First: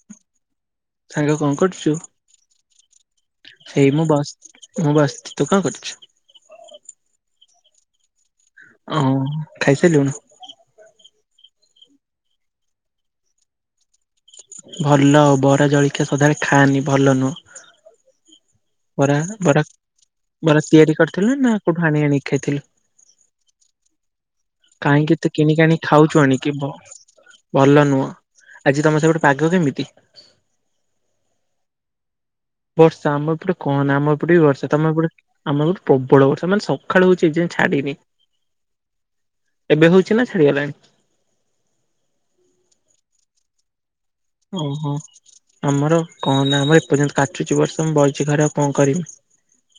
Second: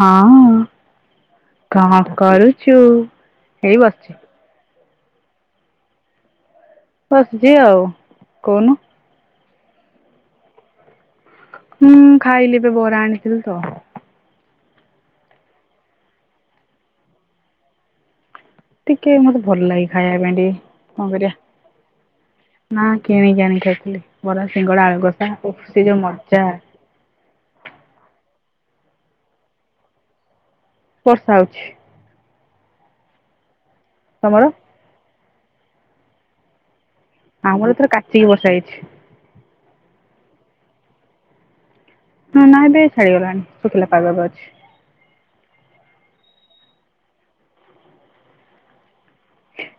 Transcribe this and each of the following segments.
ହଁ ସାଙ୍ଗ କରୁଛୁ? କଣ କରୁଚୁ? ଏଇ ମୁଁ ବସିଛି। ବସ ମୁଁ ବସିଚି। ତୁ କଣ କରୁଚୁ? ବସିଚି ଆଉ। କୋହୁନୁ ଓ ଖାଇସାରିଲୁଣୁ? ହୁଁ ଖାଇଲି ଏବେ ବରା ଆଣିଥିଲି ତ ଭଲ ବରା ଜଳଖିଆ ସଦାବେଳେ ଖାଆନି ଭଲ ନୁହଁ। ଟିକେ ବରା ମତେ ଭଲ ବରା ଲାଗେ ଖାଇବା ପାଇଁ ଟିକେ ବରା ତିଆରି କଣ କରିବା କରିଥିଲୁ ନା କୋଉଠୁ ଆଣି ଆଣି ଖାଇଥିଲୁ? ନା କିଣିକି ଆଣି ଖାଇଥିଲି ବରା ସିଙ୍ଗଡା ଆଳୁ କାହିଁକି କଷା ଏତେ ଓଃ କିଣିକି ସେ ଯୋଉ ଖାଉଚୁ ମଜା ଆଣିକି ବ ଭଲ ନୁହଁ। ଆଜି ତମ ସେପଟେ ପାଗ କେମିତି? ବର୍ଷା ହୋଉଛି। ବର୍ଷା ଆମ ଏପଟ କଣ ନା ଆମ ଏପଟେ ବି ତମର ବର୍ଷା ତମ ଏପଟେ ଆମର ଗଟେ ପ୍ରବଳ ବର୍ଷା ମାନେ ସକାଳୁ ସେ ଏଯାଏଁ ଆମର ଏଥର ଛାଡ଼ିନି, କାଚିକି ବର୍ଷା ହେଇଛି ଏବେ ହୋଉଛି ନା ଛାଡ଼ି ଗଲାଣି। ନାଇଁ ନାଇଁ ଛାଡ଼ିଗଲାଣି ଶୁଖିଲା ପାଗ ଏବେ ଅଛି। ଓହୋ ଆମର କଣ ନା ଆମର ଏପର୍ଯ୍ୟନ୍ତ କାଟୁଛି ବର୍ଷ ମୁଁ ବଇଛି ଘରେ ଆଉ କଣ କରମି।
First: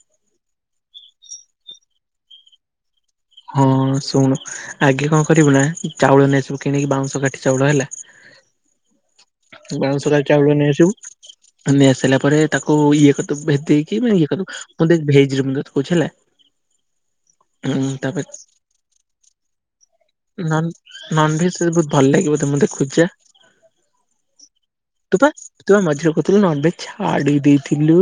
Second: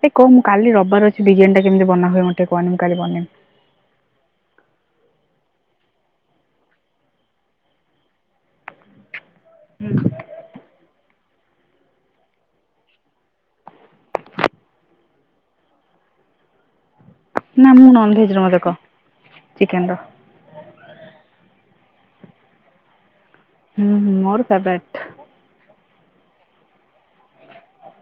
ଏ କହ କାଲି ରବିବାର ଅଛି। ବିରିୟାନୀ କେମିତି ବନା ହୁଏ ମତେ କହନି ମୁଁ କାଲି ବନେଇମି। ହଁ ଶୁଣୁ ଆଗେ କଣ କରିବୁ ନା ଚାଉଳ ନେଇ ଆସିବୁ କିଣିକି ବାଉଁଶ କାଠି ଚାଉଳ ହେଲା ବାଉଶର ଚାଉଳ ନେଇ ଆସିବୁ। ନେଇ ଆସିଲା ପରେ ତାକୁ ଇଏ କରିଦବୁ ଭେଦେଇକି ଇଏ କରିଦବୁ। ମୁଁ [unintelligible] କହୁଛି ହେଲା। ନା ମୁଁ ଉଁ ତାପରେ ନନଭେଜ ର ମତେ କହ ଚିକେନ ର ନ ନନଭେଜ ତତେ ବହୁତ ଭଲ ଲାଗିବ ତ ମୁଁ ଦେଖୁଛେ। ହୁଁଁ ମର ତବାଟ ତୁପ ତୁପ ମଝିରେ କହୁଥିଲୁ ନନଭେଜ ଛାଡିଦେଇଥିଲୁ।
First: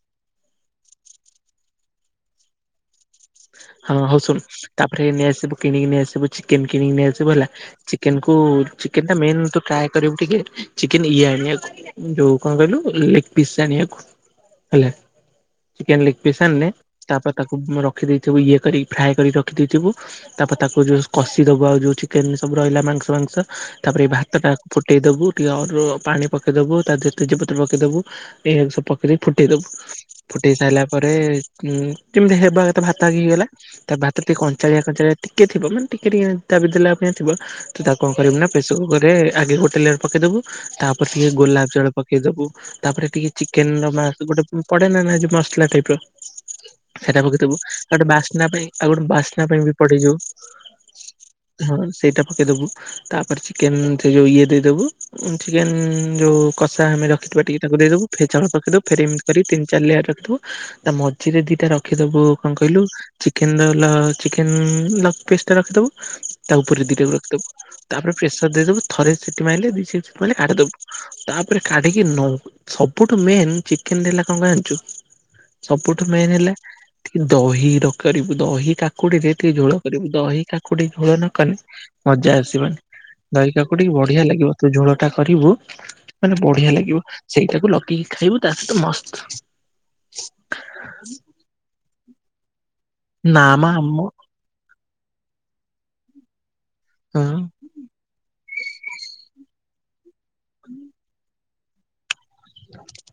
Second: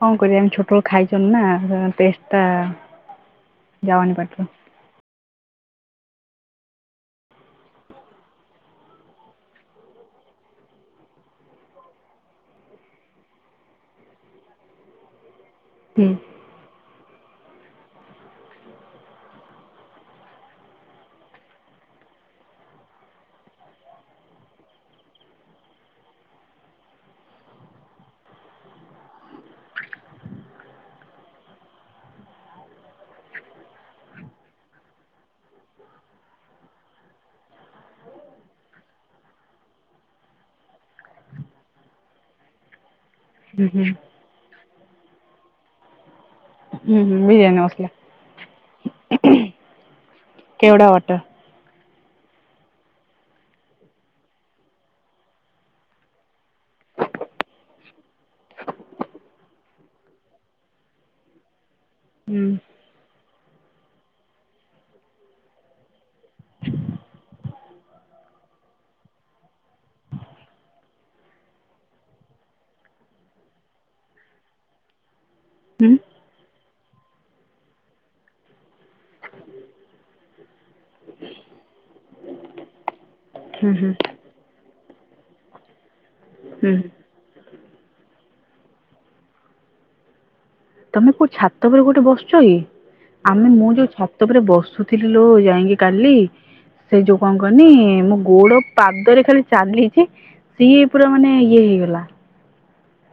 କଣ କରିବ ଆମେ ଛୋଟବେେଳୁ ଖାଇଛନ୍ତି ନା ଟେଷ୍ଟ ଟା ହଁ ଯାଉନି ହଉ ଶୁଣ ପାଟିରୁ। ତାପରେ ନେଇଆସିବୁ କିଣିକି ନେଇ ଆସିବୁ ଚିକେନ କିଣିକି ନେଇଆସିବୁ ହେଲା ଚିକେନ କୁ ଚିକେନ ଟା ମେନ୍ ତ ଟ୍ରାଏ କରିବୁ ଟିକେ ଚିକେନ ଇଏ ଆଣ ହେଲା ଯୋଉ କଣ କହିଲୁ ଲିଗ୍ ପିସ୍ ଆଣିବାକୁ ହେଲା। ଚିକେନ ହୁଁ ଲେଗ ପିସ୍ ଆଣିଲେ ତାପରେ ତାକୁ ରଖିଦଇଥିବୁ ଇଏ କରିକି ଫ୍ରାଏ କରିକି ରଖିଦଇଥିବୁ। ତାପରେ ତାକୁ ଯୋଉ କଷି ଦବ ଆଉ ଯୋଉ ଚିକେନ ସବୁ ରହିଲା ମାଂସ ମାଂସ ତାପରେ ଏଇ ଭାତ ଟା ଫୁଟେଇ ଦବୁ ଟିକେ ଅ ପାଣି ପକେଇଦବୁ ତା ଦେହରେ ତେଜପତ୍ର ପକେଇଦବୁ ଏକୁ ସବୁ ପକେଇି ଫୁଟେଇ ଦବୁ ଫୁଟେଇ ସାରିଲା ପରେ ଉ କେମିତି ହେବା ଭାତ ଆଗ ହେଇଗଲା ତା ଭାତ ଟିକେ କଞ୍ଚାଳିଆ କଞ୍ଚାଳିଆ ଟିକେ ଥିବ ମାନ ଟିକେ ଟିକେ ଦାବି ଦେଲା ପାଇଁ ଥିବ ତ ତାକୁ କଣ କରିବି ନା ପ୍ରେସରକୁକର ରେ ଆଗେ ଲେଗ୍ ପକେଇଦବୁ ତାପରେ ଟିକେ ଗୋଲାପ ଜଳ ପକେଇଦବୁ। ତାପରେ ଟିକେ ହୁଁ ଚିକେନ ହୁଁ ର ମାସ ଗୋଟେ ପଡେ ନା ନା ମସଲା ଟାଇପ ର ହୁଁ ବୁ ବେ ଆ ଗୋଟେ ବାସ୍ନା ପାଇଁ ଆଉ ଗୋଟେ ବାସ୍ନା ପାଇଁ ବି ପଡ଼େଯିବୁ। କେଉଡା ବଟର ହଁ ସେଇଟା ପକେଇଦବୁ ତାପରେ ଚିକେନ ସେ ଯୋଉ ଇଏ ଦେଇଦବା ଚିକେନ ଯୋଉ କଷା ଆମେ ରଖିଥିବା ଟିକେ ତାକୁ ଦେଇଦବୁ ଫେରି ଚାଉଳ ପକେଇଦବ। ଫେର ଏମିତି ତିନି ଚାରି ଲେୟାର ରଖିଥିବୁ। ତା ମଝିରେ ଦିଟା ରଖିଦବୁ ହୁଁ କଣ କହିଲୁ chicken roll chicken leg fish ଟା ରଖିଦବୁ। ତା ଉପରେ ଟିକେ ରଖିଦବୁ ତାପରେ ପ୍ରେସର ଦେଇଦବୁ ଥରେ ସିଟି ମାରିଲେ [unintelligible] କାଢ଼ିଦବୁ। ତାପରେ କାଢିକି ନଉ ସବୁଠୁ ମେନ ଚିକେନର କଣ କଣ ଜାଣିଛୁ। ହୁଁ ସବୁଠୁ ମେନ୍ ହେଲା। ଦହିରେ କରିବୁ ଦହି କାକୁଡିରେ ଟିକେ ଝୋଳ କରିବୁ ଦହି କାକୁଡି ଝୋଳ ନକଲେ। ମଜା ଆସିବନି। ଦହି ହୁଁ କାକୁଡି ହୁଁ ବଢିଆ ଲାଗିବ ଜଉ ଝୋଳ ଟା କରିବୁ। ମାନେ ହୁଁ ବଢିଆ ଲାଗିବ ସେଇଟାକୁ ଲଗେଇକି ଖାଇବୁ ତା ସହିତ ମସ୍ତ। ତମେ କୋଉ ଛାତ ଉପରେ ଗୋଟେ ବସଛ କି। ନା ଆମେ ମା ମୁଁ ଯୋଉ ଆମ ଛାତ ଉପରେ ବସୁ। ଥିଲ ଲୁ ଯାଇକି କାଲି ସେ ଯୋଉ ହଁ କଣ କହନି ମୋ ଗୋଡ। ପାଦରେ ଖାଲି ଚାଲିଛି ସିଏ ପୁରା ମାନେ ଇଏ ହେଇଗଲା।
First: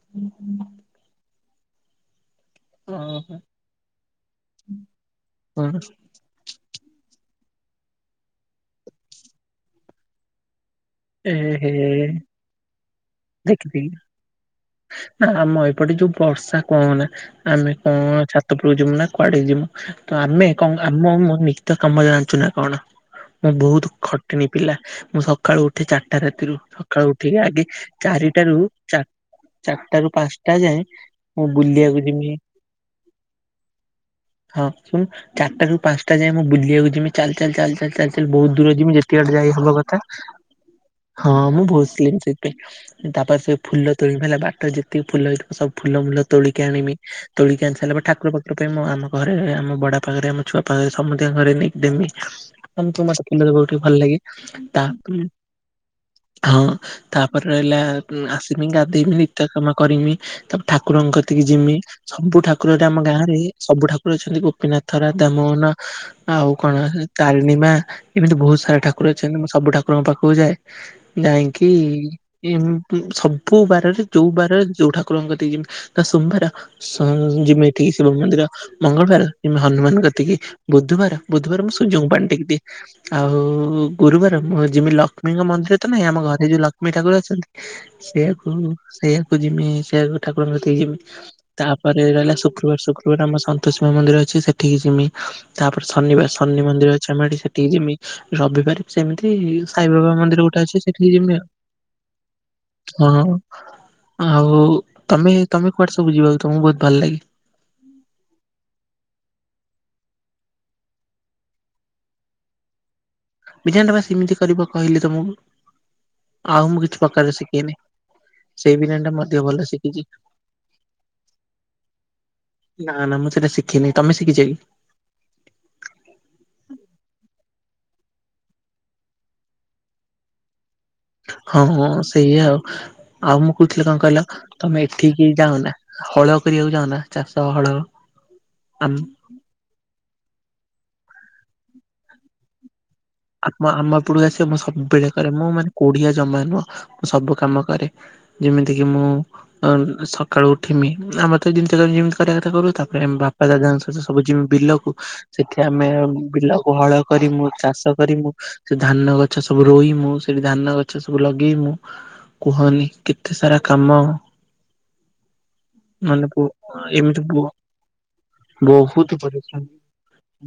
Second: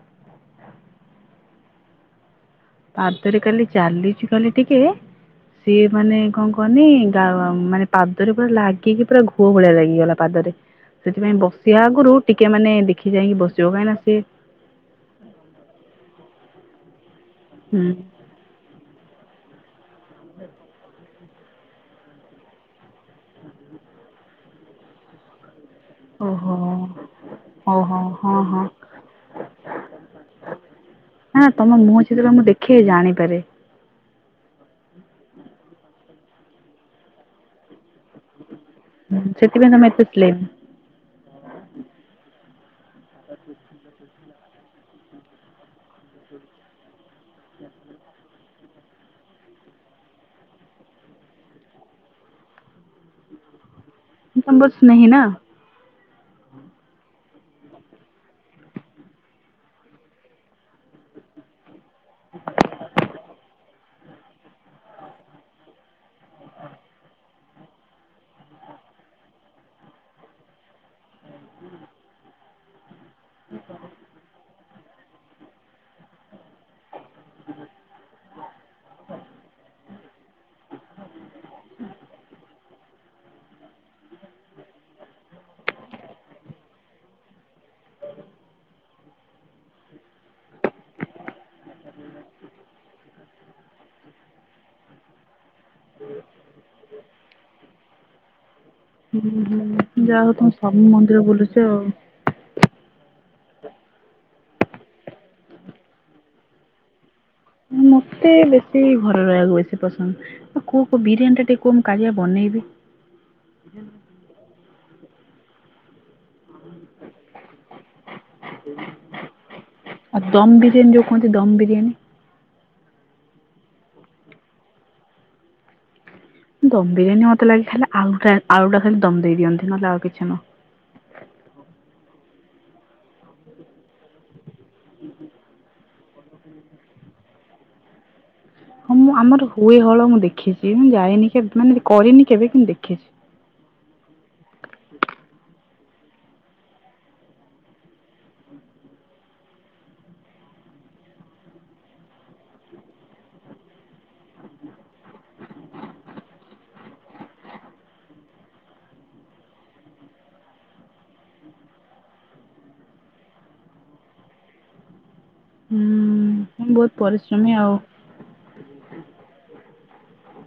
ହୁଁ ହୁଁ। ପାଦରେ ଖାଲି ଚାଲିଚି ଖାଲି ଟିକେ ହଁ ସିଏ ମାନେ କଣ। କହନି ମାନେ ପାଦରେ ପୁରା ଲାଗିକି ପୁରା ଘୁଅ ଭଳିଆ ଲାଗିଗଲା ପାଦରେ। ଏ ସେଥିପାଇଁ ହେ ବସିବା ଆଗରୁ ଟିକେ ମାନେ ଦେଖି ଚାହିଁକି ବସିବ ଦେଖିଥିଲି କାହିଁକିନା ସିଏ। ନା ଆମ ଏପଟେ ଯୋଉ ବର୍ଷା କହନା ଆମେ ହୁଁ କଣ ଛାତ। ଛାତ ଯିବୁ ନା କୁଆଡେ ଯିବୁ ତ ଆମେ ନିିତ କାମ ଜାଣିଛୁ ନା କଣ। ମୁଁ ବହୁତ ଖଟିଣୀ ପିଲା ମୁଁ ସକାଳୁ ଉଠ। ଚାରିଟା ରାତିରୁ ଓହୋ ସକାଳୁ ଉଠିକି ଆଗେ ଓହୋ ହଁ ଚାରିଟାରୁ। ହଁ ଚାରିଟା ରୁ ପାଞ୍ଚଟା ଯାଏଁ ମୁଁ ବୁଲିବାକୁ ଯିବି। କି ଜାଣିପାରେ। ହଁ ଶୁଣୁ ଚାରିଟାରୁୁ ପାଞ୍ଚଟା ଯାଏ ମୁଁ ବୁଲିିବାକୁ ଯେ ଚାଲ ଚାଲ ଚାଲ ଚାଲ। ବହୁତ ଦୂରରେ ଯିବି ହୁଁ, ଯେତିକି ବାଟ ଯାଇ ସେଥିପାଇଁ ହବ ତମେ କଥା ଏତେ ସ୍ଲିମ୍ ହଁ ମୁଁ ବସିଥିଲିମି ସେଥିପାଇଁ। ତାପରେ ସେ ଫୁଲ ତୋଳିବି ହେଲା। ବାଟରେ ଯେତିକି ଫୁଲ ହେଇଥିବ ସବୁ ଫୁଲ ଫୁଲ ତୋଳିକି ଆଣିବି। ତୋଳ କି ଆଣିସରିଲା ପରେ ଠାକୁର ପାଖରେ ଆମ ଘରେ, ଆମ ବଡବାପାଘରେ, ଆମ ଛୁଆବାପା ପାଖରେ ସମସ୍ତଙ୍କ ଘରେ ନେଇକି ଦେମି। ମତେ କୁମାରପୂର୍ଣ୍ଣିମାରେ ବହୁତ ଭଲ ଲାଗେ। ତମେ ବହୁତ ସ୍ନେହି ତା ନାଁ। ହଁ ତାପରେ ରହିଲା ଆସିମି ଗାଧେଇମି ନିତ୍ୟ କାମ କରିମି। ତାପରେ ଠାକୁରଙ୍କକତିକି ଜିମି। ସବୁ ଠାକୁର ଏଠି ଆମ ଗାଁ ରେ ସବୁ ଠାକୁର ଅଛନ୍ତି। ଗୋପୀନାଥ, ରାଧାମୋହନ। ଆଉ କଣ ତାରିଣୀମା ଏମିତି ବହୁତ ସାରା ଠାକୁର ଅଛନ୍ତି ମୁଁ ସବୁ ଠାକୁରଙ୍କ ପାଖକୁ। କୁଯାଏ ଯାଇକି। ସବୁ ବାରରେ ଯୋଉ ବାରରେ ଯୋଉ ଠାକୁରଙ୍କ ଯିବି। ସୋମବାର ଯିମି କି ଏଠି ଶିବ ମନ୍ଦିର ମଙ୍ଗଳବାର ଯିମି ହନୁମାନ କତିକି। ବୁଧବାର। ବୁଧବାର ମୁଁ ସୂର୍ଯ୍ୟଙ୍କୁ ପାଣି ଟେକି ଦିଏ ଆଉ ଗୁରୁବାର ଯିବି ଲଷ୍ମୀ। ଲକ୍ଷ୍ମୀଙ୍କ ମନ୍ଦିରେ ତ ନାହିଁ ଆମ ଘରେ ଯୋଉ ଲକ୍ଷ୍ମୀ ଠାକୁର ଅଛନ୍ତି। ସେଆକୁ ସେଇଆକୁ ଯିମି ସେଆକୁ ଠାକୁରଙ୍କ କତିକି ଯିମି। ତାପରେ ରହିଲା ଶୁକ୍ରବାର ଶୁକ୍ରବାର ଆମର ସନ୍ତୋଷି ମା ମନ୍ଦିର ଅଛି ସେଠିକି ଯିମି। ତାପରେ ଶନିବାର ଶନି ମନ୍ଦିର ଅଛି ଆମର ସେଠିକି ଯେମିତି ରବିବାର ହୁଁ ସେମିତି। ହୁଁ ଯାହା ହଉ ମନ୍ଦିର ତମେ ଗୋଟେ ଅଛି ସବୁ ସେଠିକି ମନ୍ଦିର ଯମିନି ବୁଲୁଛ ଆଉ ଆଉ ହଁ। ଆଉ ତମେ ତମେ କୁଆଡେ ସବୁ ଯିବ ତମକୁ ବହୁତ ଭଲ ଲାଗେ। ମତେ ବେଶୀ ଘରେ ରହିବାକୁ ବେଶୀ ପସନ୍ଦ। କୋଉ କୋଉ ବିରିୟାନୀ ଟିକେ କୁହ ମୁଁ କାଲି ପା ବନେଇଵି। ବିରିୟାନୀ ଟା ପା ସେମିତି କରିବ କହିଲି ତମକୁ ଆଉ ମୁଁ କିଛି ପ୍ରକାର ଶିଖନି। ଶିଖିନି। ସେଇ ବିରିୟାନୀ ଟା ମୁଁ ଅଧିକ ଭଲ ଶିଖିଛି। ଆଉ ଦମ ବିରିୟାନୀ ଯୋଉ କୁହନ୍ତି ଦମ ବିରିୟାନୀ ନା ନା ମୁଁ ସେଟା ଶିଖିନିଁ ତମେ ଶିଖିଛ କି। ଦମ ବିରିୟାନୀ ମତେ ଲାଗେ ଖାଲି ଆଳୁଟ ଆଳୁା ଖାଲି ଦମ ଦେଇଦିଅନ୍ତି ନହଲେ ଆଉକିଛି ନୁହଁ। ହଁହଁ ସେଇଆ ଆଉ। ଆଉ ମୁଁ କହୁଥିଲି କଣ କହିଲ ତମେ ଏଠିକି ଯାଉନା। ହଳ କରିବାକୁ ଚାଉନା ଚାଷ ହଳ। ଆମ ହଁ ମୁଁ ଆମର ହୁଏ ହଳ ମୁଁ ଦେଖେ ଏ ମୁଁ ଯାଏନି କେ ମାନେ କରେନି କେବେ କିନ୍ତୁ ଦେଖେ। ଆ ଆମ ପୁଡୁ ଆସିବ ମୁଁ ସବୁବେଳେ କରେ ମୁଁ ମାନେ କୋଡିିଆ ଜମା ନୁହଁ ମୁଁ ସବୁ କାମ କରେ। ଯେମିତିକି ମୁଁ ସକାଳୁ ଉଠମି ଆମର ତ ଯେମିତି ଯେମିତି କରିବା କଥା କରୁ ତାପରେ ଆମ ବାପା ଦାଦାଙ୍କ ସବୁ ଯିମୁ ବିଲକୁ ସେଠି ଆମେ ବିଲକୁ ହଳ କରି ମୁଁ ଚାଷ କରିମୁ ସେ ଧାନ ଗଛ ସବୁ ରୋଇମୁ ସେଠି ଧାନ ଗଛ ସବୁ ଲଗେଇମୁ। କୁହନି କେତେ ସାରା କାମ। ହୁଁ। ପୁଅ ବହୁତ ଏମିତି ପୁଅ। ପରିଶ୍ରମୀ ଆଉ ବହୁତ ପରିଶ୍ରମ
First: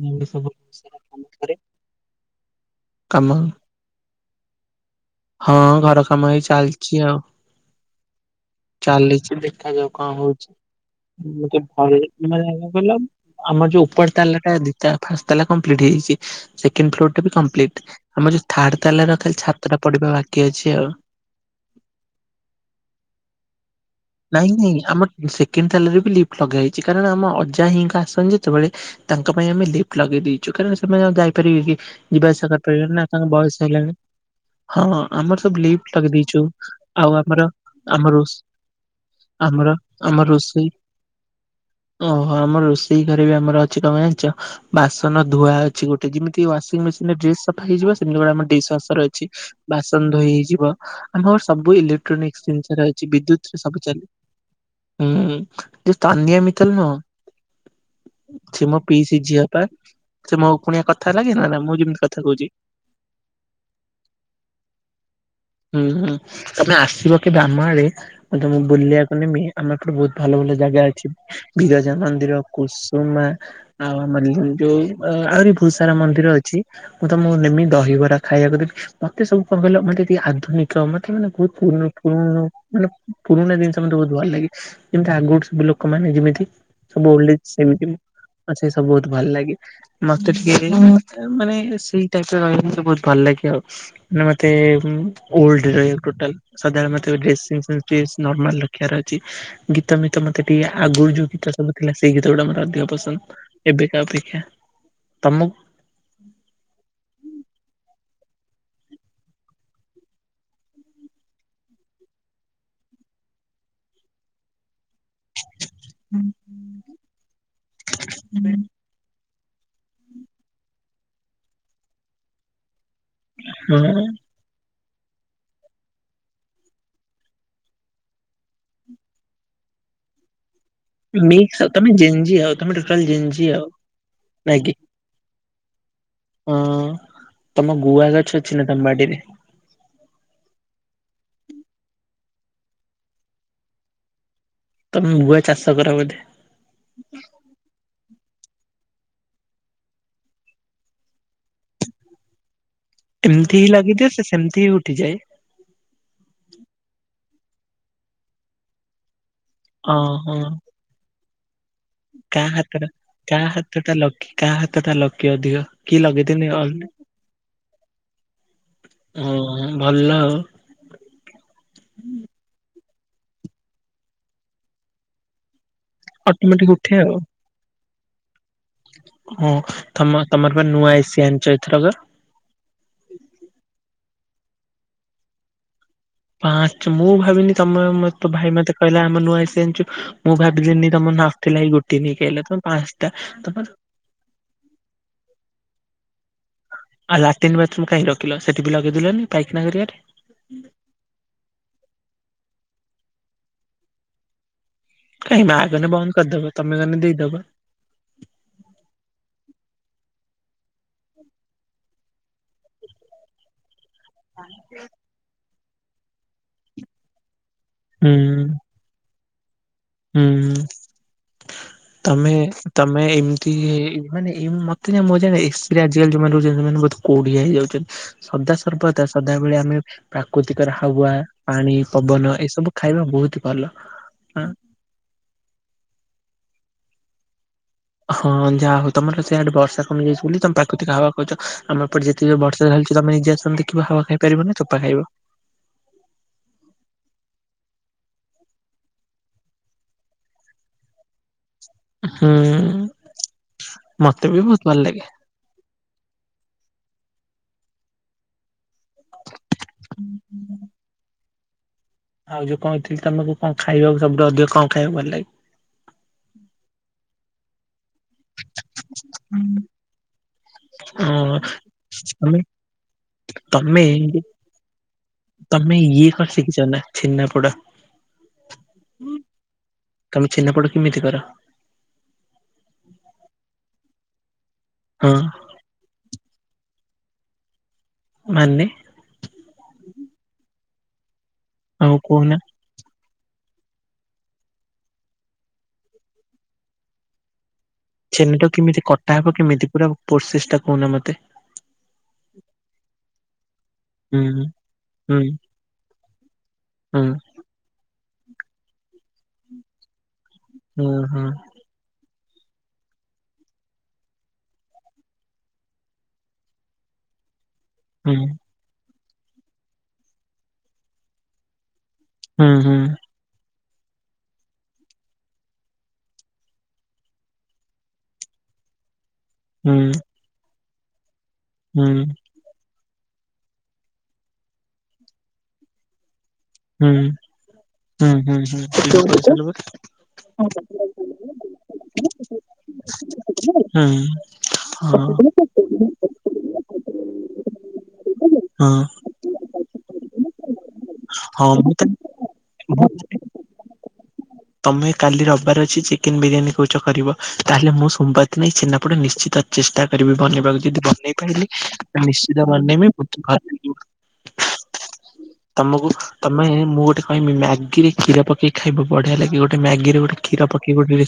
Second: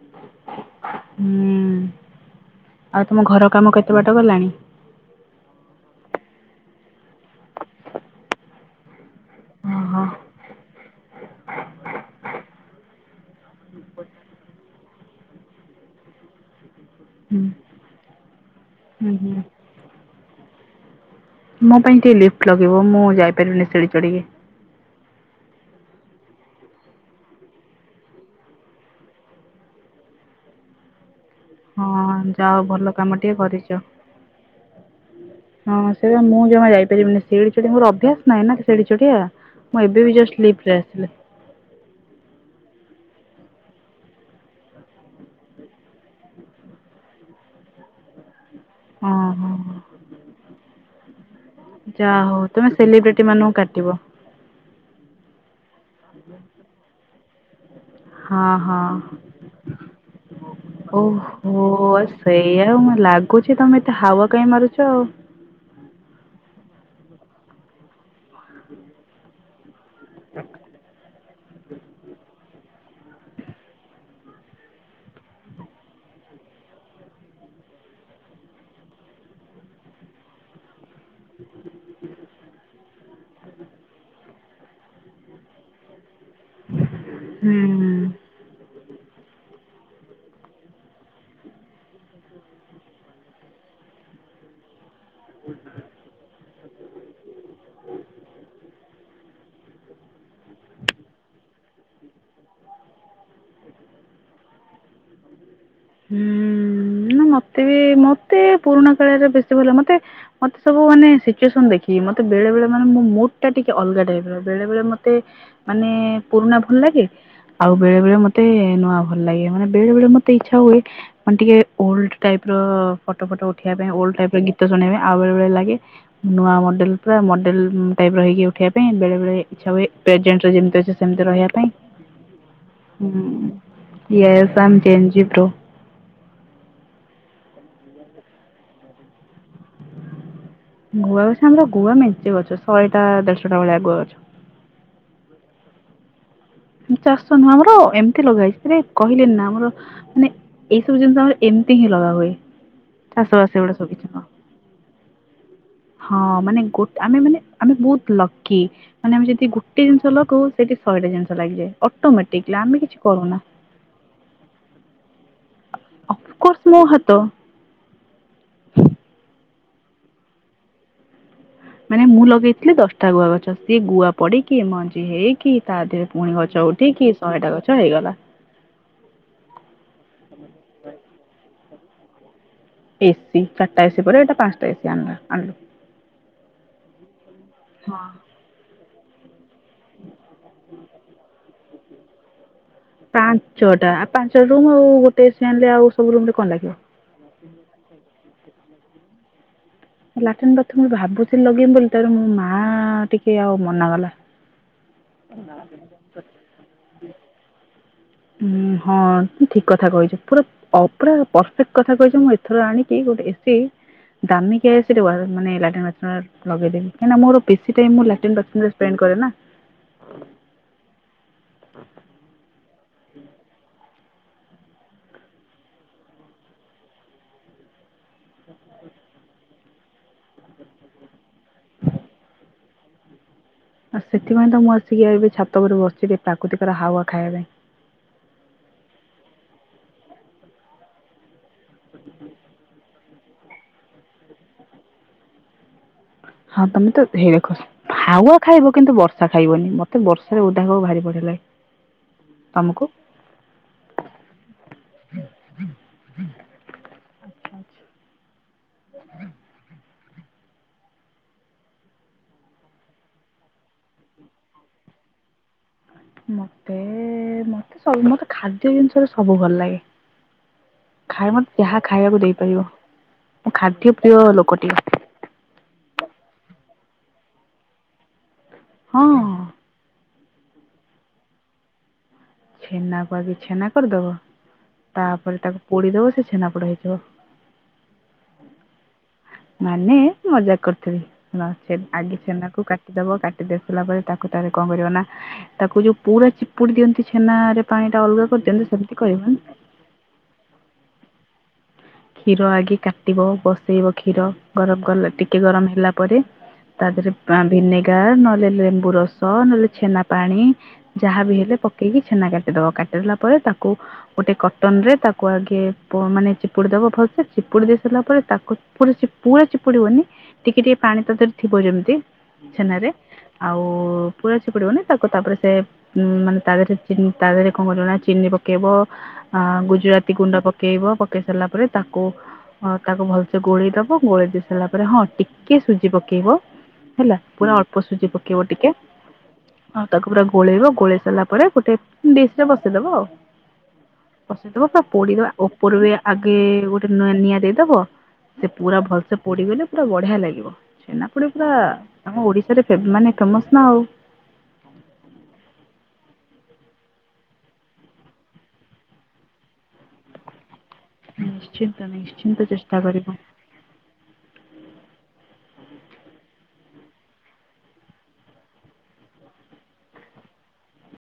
ମୋର ସବ୍ ହୁଁ ଆଉ ତମ ଘର କାମ କେତେ ବାଟ ଗଲାଣି? ହଁ ଘର କାମ ହେଇ ଚାଲିଛି ଆଉ ଚାଲିଛି ଦେଖ ଦେଖାଯାଉ ଓହୋ କଣ ହଉଛି ଗୋଟେ ଫଳ ଅଛି କଣ କହିଲ। ଆମର ଯୋଉ ଉପର ତାଲା ଟା ଦି ତା ଫାଷ୍ଟ ତାଲା କଂପ୍ଲିଟ୍ ହେଇଯାଇଛି ସେଣ୍ଡ ଫ୍ଲୋର ଟା ବି ହୁଁ କଂପ୍ଲିଟ୍। ଆମର ଯୋଉ ଥାର୍ଡ ତାଲ ହୁଁ ର ଖାଲି ହୁଁ। ଛାତ ଟା ପଢିବା ବାକି ଅଛି ଆଉ। ମୋ ପାଇଁ ଟିକେ ଲିଫ୍ଟ ଲଗାଇବ ମୁଁ ଯାଇପାରିବିନି ସିଢି ଚଢ଼ିକି। ନାଇଁ ନାଇଁ ଆମ ସେକେଣ୍ଡ ତାଲରେ ବି ଲିଫ୍ଟ ଲଗା ହୋଇଛି କାରଣ ଆମ ଅଜା ହିଁଙ୍କା ଆସନ ଯେତେବେଳେ ତାଙ୍କ ପାଇଁ ଆମେ ଲିଫ୍ଟ ଲଗେଇ ଦେଇଛୁ କାରହିଁନା ସେମାନେ ଆଉ ଯାଇପାରିବେ କି? ହଁ ଜିବା ଆସିବା ଯାଅ ଭଲ କରିପାରିବେନି ନା କାମ ତାଙ୍କ ଟିକେ ବୟସ କରିଛ। ହେଲାଣି। ହଁ ଆମର ସବୁ ଲିଫ୍ଟ ହଁ ସେଇଟା ମୁଁ ଲାଗିଦେଇଛୁ ଜମା ଆଉ ଯାଇପାରିବିନି ଆମର ସିଡି ଚଢି ମୋର ଆମ ଅଭ୍ୟାସ ରୋ ସ ନାହିଁ ନା ସିଡି ଚଢିଆ। ଆମର ମୁଁ ଏବେ ବି ଆମ ଜଷ୍ଟ ରୋଷେଇ ଲିଫ୍ଟରେ ଆସିଲି। ଓହୋ ଆମର ରୋଷେଇ ଘରେ ବି ଆମର ଅଛି ତମେ ଜାଣିଛ? ବାସନ ଧୁଆ ଅଛି ଗୋଟେ ଯେମିତି ୱାସିଂ ମେସିନ ଡେ ସଫା ହେଇଯ ସେମତିଡ ଆମ ଡି ର ଅଛି ହଁ ହଁ ବାସନ ଧୋଇ ହେଇଯିବ ଆମର ସବୁ ଯାହା ହଉ ଇଲେକ୍ଟ୍ରୋନିକ୍ସ ତମେ ଜିନିଷ ର ଅଛି ସେଲିବ୍ରିଟି ବିଦ୍ୟୁତ ମାନଙ୍କୁ ରେ ସବୁ କାଟିବ ଚାଲେ। ହୁଁ ଯୋଉ ତାନିଆ ମିତଲ ନୁହଁ ହଁ ସେ ମୋ ପିଇସି ହଁ ଝିଅ ପା ସେ ମୋ କୁଣିଆ କଥା ଲାଗେ ନା ନା ଓହୋ ମୁଁ ଯେମିତି କଥା ଆଚ୍ଛା କହୁଛି। ଏଇୟା ଆଉ ମତେ ଲାଗ୍ କହୁଛି ତମେ ଏତେ ହାୱ କାଇହିଁ ମାରୁଛ ଆଉ। ହୁଁ ହୁଁ ତମେ ଆସିବ କି ଦାମ ଆଡେ ମ ତେ ମୁକୁ ବୁଲିବାକୁ ନେବି। ଆମ ଏପରେ ବହୁତ ଭଲ ଭଲ ଜାଗା ଅଛି ବିରଜା ମନ୍ଦିର, କୁସୁମା। ଆଉ ଆମର ଯୋଉ ଆହୁରି ବହୁତ ସାରା ମନ୍ଦିର ଅଛି। ମୁଁ ତ ମୁଁ ନେମି ଦହିବରା ଖାଇବାକୁ ଦେବି ମତେ ସବୁ ପଲେ ମତେ ଆଧୁନିକ ମତେ ମାନେ ବହୁତ ପୁରୁ ପୁରୁ ମାନେ ପୁରୁଣା ଜିନିଷ ମତେ ବହୁତ ଭଲ ଲାଗେ। ଯେମିତି ଆଗ ସବୁ ଲୋକମାନେ [unintelligible] ଯେମିତି ସବୁ ଓ ସେମିତି ହୁଁ ଆଚ୍ଛା ମତେ ବୋହୁତ ଭଲ ଲାଗେ। ମତେ ଟିକେ ମାନେ ସେଇ ଟାଇପରେ ରହିବେ ମତେ ବହୁତ ଭଲ ଲାଗେ ଆଉ। ନା ମତେ ଓଲଡୋ ରେ ରହିବାକୁ ଟୋଟାଲ [unintelligible] ଡ୍ରେସିଂ ସେନ୍ସ ଟିକେ ନର୍ମାଲ ରଖିବାର ଅଛି। ଗୀତମ ତ ମତେ ଟିକେ ଆଗରୁ ଯୋଉ ଗୀତ ସବୁଥିଲା ସେଇ ଗୀତ ଗୁଡା ମୋର ଅଧିକ ପସନ୍ଦ। ଏବେ କା ଅପେକ୍ଷା ତମକୁ ହୁଁ ନା ମତେ ବି ମତେ ପୁରୁଣା କାଳରେ ବେଶୀ ଭଲ ମତେ ମତେ ସବୁାନେ ସିଚୁସନ ଦେଖି ମେଳେ ମାନେ ମୋ ମୁଡ୍ ଟିକେ ଅଲଗା ଟାଇପ ବେଳେ ବେଳେ ମତେ ମତେ ମାନେ ପୁରୁଣା ଭଲ ଲାଗେ ଆଉ ବେଳେ ବେଳେ ମତେ ନୂଆ ଭଲ ଲାଗେ ମାନେ ବେଳେ ବେଳେ ମତେ ଇଚ୍ଛା ହୁଏ ମାନେ ଟିକେ ଓଲଡ ଟାଇପ ର ଫଟୋ ଫଟୋ ଉଠେଇବା ପାଇଁ ଓଲଡ ହଁ ଟାଇପିର ଗୀତ ଶୁଣେଇବେ ଆଉ ବେଳେ ବେଳେ ଲାଗେ। ନୂଆ ମଡେଲ ପୁରା ମଡେଲ ଟାଇପ୍ ର ହେଇକି ଉଠିବା ପାଇଁ ବେଳେ ବେଳେ ଇଚ୍ଛା ହୁଏ ପ୍ରେଜେଣ୍ଟ ଯେମିତି। ସେମତି ରହିବା ମିକ୍ସ ପାଇଁ ଆଉ ତମେ ଜେଞ୍ଜି ଆଉ ତମେ ଟୋଟାଲ ଜେଞ୍ଜି ଆଉ ହୁଁ ଇଏ ନାଇଁ କି? ତାଙ୍କେ। ତୋ। ହଁ ତମ ଗୁଆ ଗଛ ଅଛି ନା ତମ ବାଡିରେ। ଗୁଆ ଗଛ ଆମର ଗୁଆ ମେଞ୍ଚେ ଗଛ ଶହେଟା ଦେଢଶହ ଟା ଭଳିଆ ଗୁଆ ଗଛ। ତମ ଗୁଆ ଚାଷ କର ବୋଧେ। ଚାଷ ନୁହଁ ଆମର ଏମିତି ଲଗା ହେଇ ହେତିରେ କହିଲେ ନା ଆମର। ମାନେ ଏଇସବୁ ଜିନିଷ ଆମର ଏମତି ହିଁ ଲଗାହୁଏ। ଏମିତି ହିଁ ଲାଗିଦିଅ ସେମିତି ହିଁ ଉଠିଯାଏ। ହଁ ମାନେ ଗୋ ଆମେ ମାନେ ଆମେ ବହୁତ ଲକି ମାନେ ଆମେ ଯଦି ଗୋଟେ ଜିନିଷ ଓହୋ ଲଗଉ ସେଟି। ଶହୋ ଟା ଜିନିଷ ଲାଗିଯାଏ ଅଟୋମେଟିକ କାହା ଆମେ ହାତଟା କିଛି କ କାହା ହାତ ଟା ଲକି କାହା ହାତ ଟା ଲକି ଅଧିକ କି ଲଗେଇଥିନି ଅଫକୋର୍ସ ଅ ମୋ ହାତ ହଁ ଭଲ ଆଉ। ମାନେ ମୁଁ ଲଗେଇଥିଲି ଦଶଟା ଗୁଆ ଗଛ ସିଏ ଗୁଆ ପଡିକି ମଞ୍ଜି ହେଇକି। ତା ଦେହରେ ପୁଣି ଗଛ ଅଟୋମେଟିକ ଉଠେ ଉଠିକି ଆଉ। ଶହେଟା ଗଛ ହେଇଗଲା। ହଁ ତମ ତମର ପା ନୂଆ ଏସି ଆଣିଚ ଏଥରକ। ଏସିି ଚରିଟା ଏସି ପରେ ଏଟା ପାଞ୍ଚଟା ଏସି ଆଣିଲ ଆଣିଲୁ। ପାଞ୍ଚ ମୁଁ ଭାବିନି ତମ ହଁ। ମତ ଭାଇ ମତେ କହିଲା ଆମେ ନୂଆ ଏସି। ଯାଣିଚୁ ମୁଁ ଭାବିଲିନି ତମ ନାଥିଲା ଏଇ ଗୋଟି ନେଇକି ଆଇଲ ତ। ପାଞ୍ଚଟା ପାଞ୍ଚ ରୁମ୍ ଆଉ ଗୋଟେ ଏସି ଆଣିଲେ ଆଉ ସବୁ ରୁମ ରେ କଣ ଲାଗିବ। ଆ ଲାଟିନ୍ ବାଥରୁମ୍ କାଇଁ ରଖିଲ ସେଠିବି ଲଗେଇ ଦେଲନି ପାଇଖିନା ଯରିଆରେ। ଲାଟିନ୍ ବାଥରୁମ ଭାବୁଥିଲି ଲଗେଇମି ବୋଲି ତାରେ ମୋ ମା ଟିକେ ଆଉ ମନା କଲା। କାହିଁ ମା ଗଲେ ବନ୍ଦ କରିଦବ ତମେ ଗଲେ ଦେଇଦବ। ଉଁ ହଁ ଠି ଠିକ କଥା କହିଚ ପୁରା। ଅ ପୁରା ପରେଫେକ୍ଟ କଥା କହିଚ ମୁଁ ଏଥର ଆଣିକି ଗୋଟେ ଏସି। ଦାମୀକିଆ ଏସିଟେ ୱ ମାନେ ଲାଟିନ୍ ବାଥରୁମ ଲଗେଇେବି କାଇଁନା ମୋର ବେଶୀ ଟାଇମ ମୋ ହୁଁ ଲାଟିନ ବାଥରୁମ ରେ। ପେନ କରେନା। ହୁଁ ତମେ ତମେ ଏମିତି। ମାନେ ଏ ମତେ ଯେ ମଜା ଏକ୍ସପ୍ରିଆ ରହୁଛନ୍ତି ସେମାନେ ବହୁତ କୋଡିିଆ ହେଇଯାଉଛନ୍ତି। ସଦା ସର୍ବଦା ସଦାବେଳେ ଆମେ। ପ୍ରାକୃତିକର ହାୱଆ ପାଣି ପବନ ଏସବୁ ଖାଇବା ବହୁତୁ। ଆଉ ସେଥିପାଇଁ ତ ମୁଁ ଆସିକି ଏବେ ଛାତ ଉପରେ ବସିଛିି ପ୍ରାକୃତିକର ହାୱା ଖାଇବା ପାଇଁ। ହଁ ଯାହା ହଉ ତମର ସେଇଆଡେ ବର୍ଷା କମିଯାଇଛି ବୋଲି ତମ ପ୍ରାକୃତିକ ହାୱ କହୁଚ ଆମର ଏପଟେ ଯେ। ଟକେ ବର୍ଷା ଢାଲିଛି ତମେ ନିଜେ ଆସନି ଦେଖିବା ହାୱ ଖାଇପାରିବ ନି ତୋପା ଖାଇବ। ହଁ ତମେ ତ ହେ କର। ହାୱଆ ଖାଇବ କିନ୍ତୁ ବର୍ଷା ଖାଇବନି ମତେ ବର୍ଷାରେ ଓଦା ହେବାକୁ ଭାରି ବଢିଆ ଲାଗେ। ହୁଁ ତମକୁ? ମତେ ବି ବହୁତୁ ଭଲ ଲାଗେ। ଆଚ୍ଛା। ହଁ ଆଉ ଯୋଉ କହିଥିଲି ତମକୁ କଣ ଖାଇବାକୁ ଶଧ ଅଧିକ କମ ଖାଇବା ଭଲ ଲାଗେ। ମତେ ମତେ ସମତ ଖାଦ୍ୟ ଜିନିଷରେ ସବୁ ଭଲ ଲାଗେ। ଖାଇ ହଁ ମତେ ଯାହା ଖାଇବାକୁ ତମେ ଦେଇପାରିବ ମୁଁ ତମେ ଖାଦ୍ୟ ପ୍ରିୟ ଲୋକଟି। ତମେ ଇଏ କଣ ଶିକିଛନା ଛେନା ପୋଡ। ହଁ। ତମେ ଛେନା ପୋଡ଼ କେମିତି କର? ଛେନାକୁ ଆଗେ ଛେନା କରିଦବ, ହଁ ତାପରେ ତାକୁ ପୋଡ଼ିଦବ ସେ ଛେନା ପୋଡ଼ା ହେଇଯିବ। ମାନେ ମାନେ ମଜାକ୍ କରୁଥିଲି, ଆଉ ଆଗେ କହୁନା ଛେନାକୁ କାଟି କାଟି ଦବ କାଟି ଦେଇ ସାରିଲା ପରେ ତାକୁ ତାରେ କଣ କରିବ ନା ତାକୁ ଯୋଉ ପୁରା ଚିପୁଡି ଦିଅନ୍ତି ଛେନରେ ପାଣି ଟା ଅଲଗା ଛେନାଟା କରିଦିଅନ୍ତି କେମିତି ସେମ୍ତି କଟା ହବ କରିବନି। କେମିତି ପୁରା ପ୍ରୋସେସ୍ ଟା କହୁନା ମତେ। କ୍ଷୀର ଆଗେ କାଟିବ, ବ ସେଇବ କ୍ଷୀର ହୁଁ ଗରମ୍ କଲା ହୁଁ ଟିକେ ଗରମ୍ ହେଲା ପରେ ତା ହୁଁ ଧେରେ ଭିନେଗାର୍ ନହେଲେ ଲେମ୍ବୁ ରସ ନହେଲେ ଛେନା ପାଣି ହୁଁ ଯାହାବି ହୁଁ ହେଲେ ପ କେଇକି ଛେନା କାଟିଦବ, କାଟିଦେଲା ପରେ ତାକୁ ଗୋଟେ କଟନ୍ ରେ ତାକୁ ଆଗେ ପ ମାନେ ଚି ପୁଡ଼ି ଦେବ ଭଲସେ, ଚିପୁଡ଼ି ଦେଇ ସାରିଲା ପରେ ତାକୁ ପୁରା-ପୁରା ଚିପୁଡିବନି, ଟିକେ-ଟିକେ ପାଣି ତାଦେରେ ଥିବ ଯେମ୍ତି ହୁଁ ହୁଁ ଛେନାରେ। ଆଉ ପୁରା ଚିପୁଡିବନି, ତାକୁ ତାପରେ ସେ ଉଁ ମାନେ ତା ଧେରେ ଚି ତା ଧେରେ କଣ କରିବ ନା ଚିନି ପକେଇବ ଆ ହୁଁ ହୁଁ ଗୁଜୁରାତି ଗୁଣ୍ଡ ପକେଇବ, ପକେଇ ସାରିଲା ପରେ ତାକୁ ହୁଁ ହଁ ତାକୁ ଭଲସେ ଗୋଳେଇ ଦବ, ଗୋଳେଇ ଦେଇ ସାରିଲା ପରେ ହଁ ଟିକେ ସୁଜି ପକେଇବ ହୁଁ ହେଲା ପୁରା ଅଳ୍ପ ସୁଜି ହୁଁ ହୁଁ ପକେଇବ ହୁଁ ଟିକେ, ଠିକ କହିଥିଲୁ ବା ଆଉ ତାକୁ ପୁରା ଗୋଳେଇବ ଗୋଳେଇ ସାରିଲା ପରେ ଗୋଟେ ଡିସ୍ରେ ବସେଇଦବ ଆଉ, ହୁଁ ବସେଇଦବ ପୁରା ହଁ ପୋଡିଦବ ଓପର ବି ଆ ଗେ ଗୋଟେ ନ ନିଆଁ ଦେଇଦବ, ସେ ହଁ ପୁରା ଭଲସେ ପୋଡିଗଲେ ପୁରା ବଢିଆ ଲାଗିବ। ଛେନାପୋଡ଼ ହଁ ପୁରା ମୁଁ ତ ଆମ ଓଡ଼ିଶାରେ ମୁଁ ମାନେ ଫେମସ୍ ନା ଆଉ। ତମେ କାଲି ରବିବାର ଅଛି ଚିକେନ ବିରିୟାନୀ କହୁଚ କରିବ, ତାହେଲେ ମୁଁ ସୋମବାର ଦିନ ଏଇ ଛେନାପୋଡ଼ ନିଶ୍ଚିତ ଚେଷ୍ଟା କରିବି ବନେଇବାକୁ, ଯଦି ବନେଇ ପାରିଲି ନିଶ୍ଚିନ୍ତ ନିଶ୍ଚିନ୍ତ ନିଶ୍ଚିତ ଚେଷ୍ଟା ବନେଇବି କରିବ [unintelligible] ତମକୁ ତମେ ମୁଁ ଗୋଟେ କହିବି ମ୍ୟାଗିରେ କ୍ଷୀର ପକେଇ ଖାଇବ ବଢିଆ ଲାଗେ ଗୋଟେ ମ୍ୟାଗିରେ ଗୋଟେ ଖୀର ପକେଇକି ଗୋଟେ ରେ